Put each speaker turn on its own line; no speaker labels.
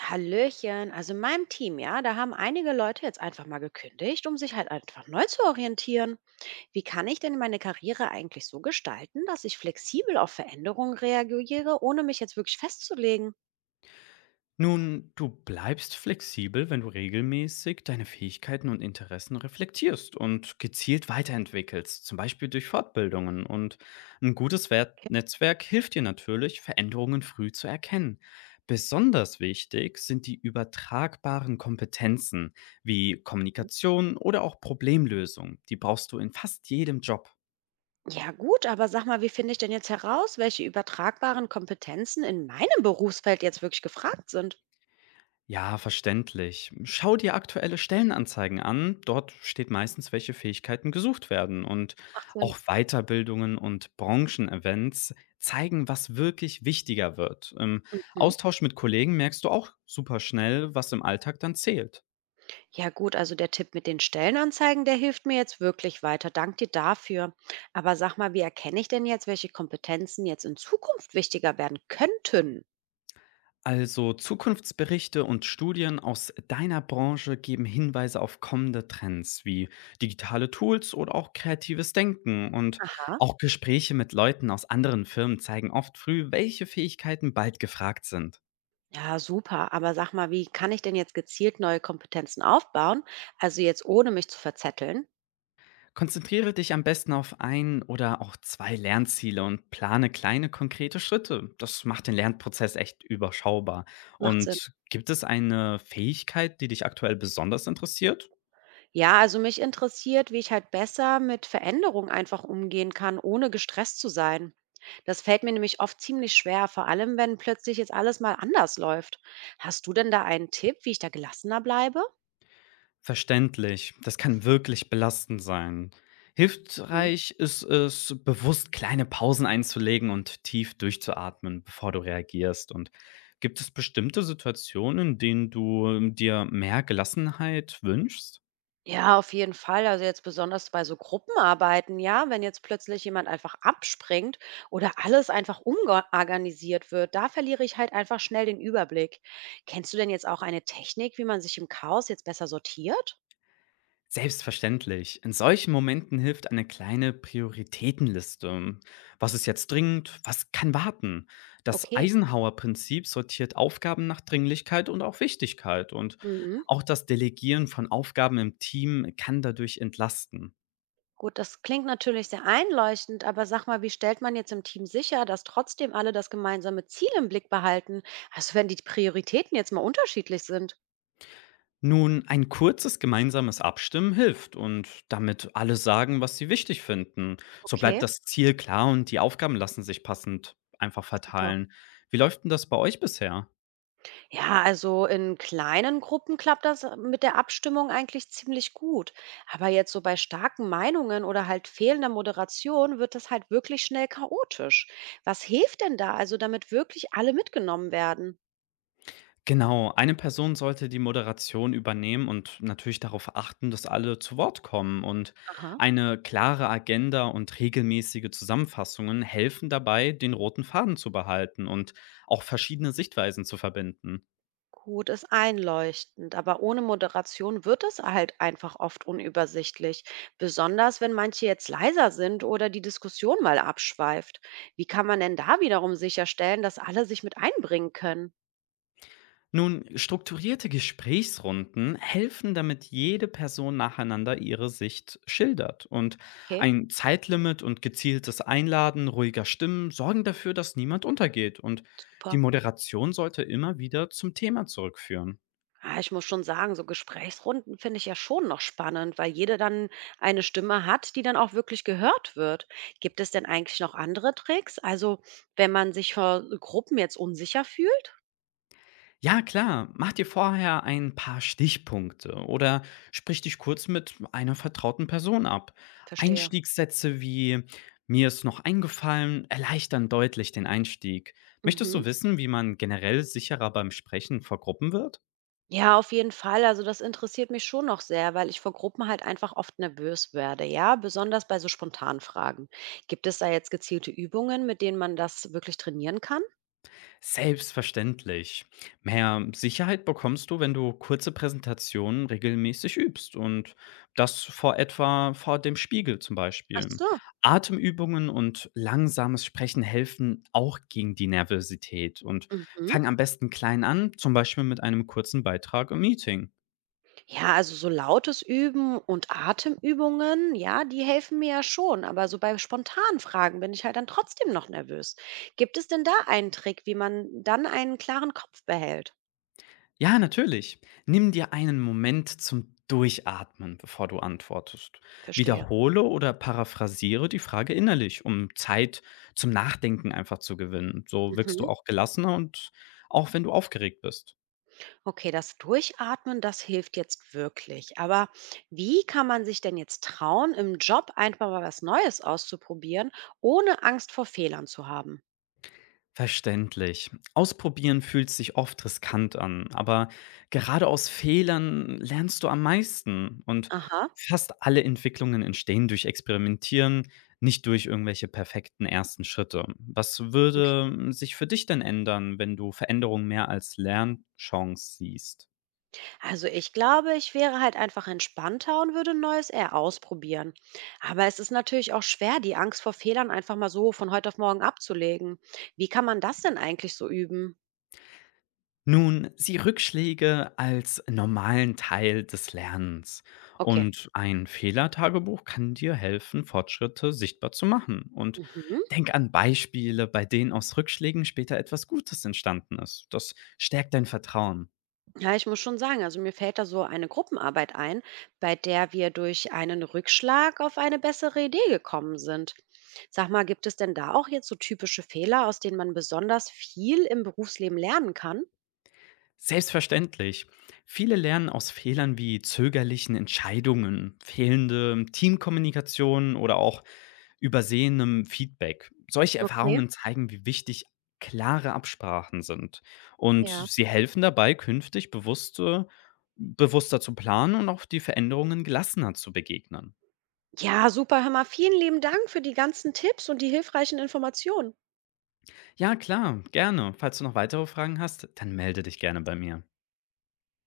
Hallöchen, also in meinem Team, ja, da haben einige Leute jetzt einfach mal gekündigt, um sich halt einfach neu zu orientieren. Wie kann ich denn meine Karriere eigentlich so gestalten, dass ich flexibel auf Veränderungen reagiere, ohne mich jetzt wirklich festzulegen?
Nun, du bleibst flexibel, wenn du regelmäßig deine Fähigkeiten und Interessen reflektierst und gezielt weiterentwickelst, zum Beispiel durch Fortbildungen. Und ein gutes
Okay.
Netzwerk hilft dir natürlich, Veränderungen früh zu erkennen. Besonders wichtig sind die übertragbaren Kompetenzen wie
Mhm.
Kommunikation oder auch Problemlösung. Die brauchst du in fast jedem Job.
Ja gut, aber sag mal, wie finde ich denn jetzt heraus, welche übertragbaren Kompetenzen in meinem Berufsfeld jetzt wirklich gefragt sind?
Ja, verständlich. Schau dir aktuelle Stellenanzeigen an. Dort steht meistens, welche Fähigkeiten gesucht werden. Und
Macht Sinn.
auch Weiterbildungen und Branchenevents zeigen, was wirklich wichtiger wird. Im
Mhm.
Austausch mit Kollegen merkst du auch super schnell, was im Alltag dann zählt.
Ja gut, also der Tipp mit den Stellenanzeigen, der hilft mir jetzt wirklich weiter. Dank dir dafür. Aber sag mal, wie erkenne ich denn jetzt, welche Kompetenzen jetzt in Zukunft wichtiger werden könnten?
Also Zukunftsberichte und Studien aus deiner Branche geben Hinweise auf kommende Trends wie digitale Tools oder auch kreatives Denken. Und
Aha.
auch Gespräche mit Leuten aus anderen Firmen zeigen oft früh, welche Fähigkeiten bald gefragt sind.
Ja, super. Aber sag mal, wie kann ich denn jetzt gezielt neue Kompetenzen aufbauen? Also jetzt ohne mich zu verzetteln?
Konzentriere dich am besten auf ein oder auch zwei Lernziele und plane kleine, konkrete Schritte. Das macht den Lernprozess echt überschaubar.
Macht Sinn.
Und gibt es eine Fähigkeit, die dich aktuell besonders interessiert?
Ja, also mich interessiert, wie ich halt besser mit Veränderungen einfach umgehen kann, ohne gestresst zu sein. Das fällt mir nämlich oft ziemlich schwer, vor allem wenn plötzlich jetzt alles mal anders läuft. Hast du denn da einen Tipp, wie ich da gelassener bleibe?
Verständlich. Das kann wirklich belastend sein.
Mhm.
Hilfreich ist es, bewusst kleine Pausen einzulegen und tief durchzuatmen, bevor du reagierst. Und gibt es bestimmte Situationen, in denen du dir mehr Gelassenheit wünschst?
Ja, auf jeden Fall. Also jetzt besonders bei so Gruppenarbeiten, ja, wenn jetzt plötzlich jemand einfach abspringt oder alles einfach umorganisiert wird, da verliere ich halt einfach schnell den Überblick. Kennst du denn jetzt auch eine Technik, wie man sich im Chaos jetzt besser sortiert?
Selbstverständlich. In solchen Momenten hilft eine kleine Prioritätenliste. Was ist jetzt dringend? Was kann warten? Das
Okay.
Eisenhower-Prinzip sortiert Aufgaben nach Dringlichkeit und auch Wichtigkeit. Und
Mhm.
auch das Delegieren von Aufgaben im Team kann dadurch entlasten.
Gut, das klingt natürlich sehr einleuchtend, aber sag mal, wie stellt man jetzt im Team sicher, dass trotzdem alle das gemeinsame Ziel im Blick behalten? Also wenn die Prioritäten jetzt mal unterschiedlich sind.
Nun, ein kurzes gemeinsames Abstimmen hilft und damit alle sagen, was sie wichtig finden. So
Okay,
bleibt das Ziel klar und die Aufgaben lassen sich passend einfach
super.
verteilen. Wie läuft denn das bei euch bisher?
Ja, also in kleinen Gruppen klappt das mit der Abstimmung eigentlich ziemlich gut. Aber jetzt so bei starken Meinungen oder halt fehlender Moderation wird das halt wirklich schnell chaotisch. Was hilft denn da, also damit wirklich alle mitgenommen werden?
Genau, eine Person sollte die Moderation übernehmen und natürlich darauf achten, dass alle zu Wort kommen. Und
Aha.
eine klare Agenda und regelmäßige Zusammenfassungen helfen dabei, den roten Faden zu behalten und auch verschiedene Sichtweisen zu verbinden.
Gut ist einleuchtend, aber ohne Moderation wird es halt einfach oft unübersichtlich, besonders wenn manche jetzt leiser sind oder die Diskussion mal abschweift. Wie kann man denn da wiederum sicherstellen, dass alle sich mit einbringen können?
Nun, strukturierte Gesprächsrunden helfen, damit jede Person nacheinander ihre Sicht schildert. Und
Okay.
ein Zeitlimit und gezieltes Einladen ruhiger Stimmen sorgen dafür, dass niemand untergeht. Und die
Super.
Moderation sollte immer wieder zum Thema zurückführen.
Ah, ich muss schon sagen, so Gesprächsrunden finde ich ja schon noch spannend, weil jeder dann eine Stimme hat, die dann auch wirklich gehört wird. Gibt es denn eigentlich noch andere Tricks? Also, wenn man sich vor Gruppen jetzt unsicher fühlt?
Ja, klar. Mach dir vorher ein paar Stichpunkte oder sprich dich kurz mit einer vertrauten Person ab.
Verstehe.
Einstiegssätze wie mir ist noch eingefallen erleichtern deutlich den Einstieg. Möchtest
Mhm.
du wissen, wie man generell sicherer beim Sprechen vor Gruppen wird?
Ja, auf jeden Fall. Also das interessiert mich schon noch sehr, weil ich vor Gruppen halt einfach oft nervös werde, ja, besonders bei so spontanen Fragen. Gibt es da jetzt gezielte Übungen, mit denen man das wirklich trainieren kann?
Selbstverständlich. Mehr Sicherheit bekommst du, wenn du kurze Präsentationen regelmäßig übst und das vor dem Spiegel zum
Ach
Beispiel.
so.
Atemübungen und langsames Sprechen helfen auch gegen die Nervosität und
Mhm.
fang am besten klein an, zum Beispiel mit einem kurzen Beitrag im Meeting.
Ja, also so lautes Üben und Atemübungen, ja, die helfen mir ja schon, aber so bei spontanen Fragen bin ich halt dann trotzdem noch nervös. Gibt es denn da einen Trick, wie man dann einen klaren Kopf behält?
Ja, natürlich. Nimm dir einen Moment zum Durchatmen, bevor du antwortest.
Verstehe.
Wiederhole oder paraphrasiere die Frage innerlich, um Zeit zum Nachdenken einfach zu gewinnen. So wirkst du
Mhm.
auch gelassener und auch wenn du aufgeregt bist.
Okay, das Durchatmen, das hilft jetzt wirklich. Aber wie kann man sich denn jetzt trauen, im Job einfach mal was Neues auszuprobieren, ohne Angst vor Fehlern zu haben?
Verständlich. Ausprobieren fühlt sich oft riskant an, aber gerade aus Fehlern lernst du am meisten. Und
Aha,
fast alle Entwicklungen entstehen durch Experimentieren, nicht durch irgendwelche perfekten ersten Schritte. Was
okay.
würde sich für dich denn ändern, wenn du Veränderung mehr als Lernchance siehst?
Also ich glaube, ich wäre halt einfach entspannter und würde Neues eher ausprobieren. Aber es ist natürlich auch schwer, die Angst vor Fehlern einfach mal so von heute auf morgen abzulegen. Wie kann man das denn eigentlich so üben?
Nun, sieh Rückschläge als normalen Teil des Lernens.
Okay.
Und ein Fehlertagebuch kann dir helfen, Fortschritte sichtbar zu machen. Und
Mhm.
denk an Beispiele, bei denen aus Rückschlägen später etwas Gutes entstanden ist. Das stärkt dein Vertrauen.
Ja, ich muss schon sagen, also mir fällt da so eine Gruppenarbeit ein, bei der wir durch einen Rückschlag auf eine bessere Idee gekommen sind. Sag mal, gibt es denn da auch jetzt so typische Fehler, aus denen man besonders viel im Berufsleben lernen kann?
Selbstverständlich. Viele lernen aus Fehlern wie zögerlichen Entscheidungen, fehlende Teamkommunikation oder auch übersehenem Feedback. Solche
Okay,
Erfahrungen zeigen, wie wichtig klare Absprachen sind. Und
ja.
sie helfen dabei, künftig bewusster zu planen und auch die Veränderungen gelassener zu begegnen.
Ja, super, hör mal, vielen lieben Dank für die ganzen Tipps und die hilfreichen Informationen.
Ja, klar, gerne. Falls du noch weitere Fragen hast, dann melde dich gerne bei mir.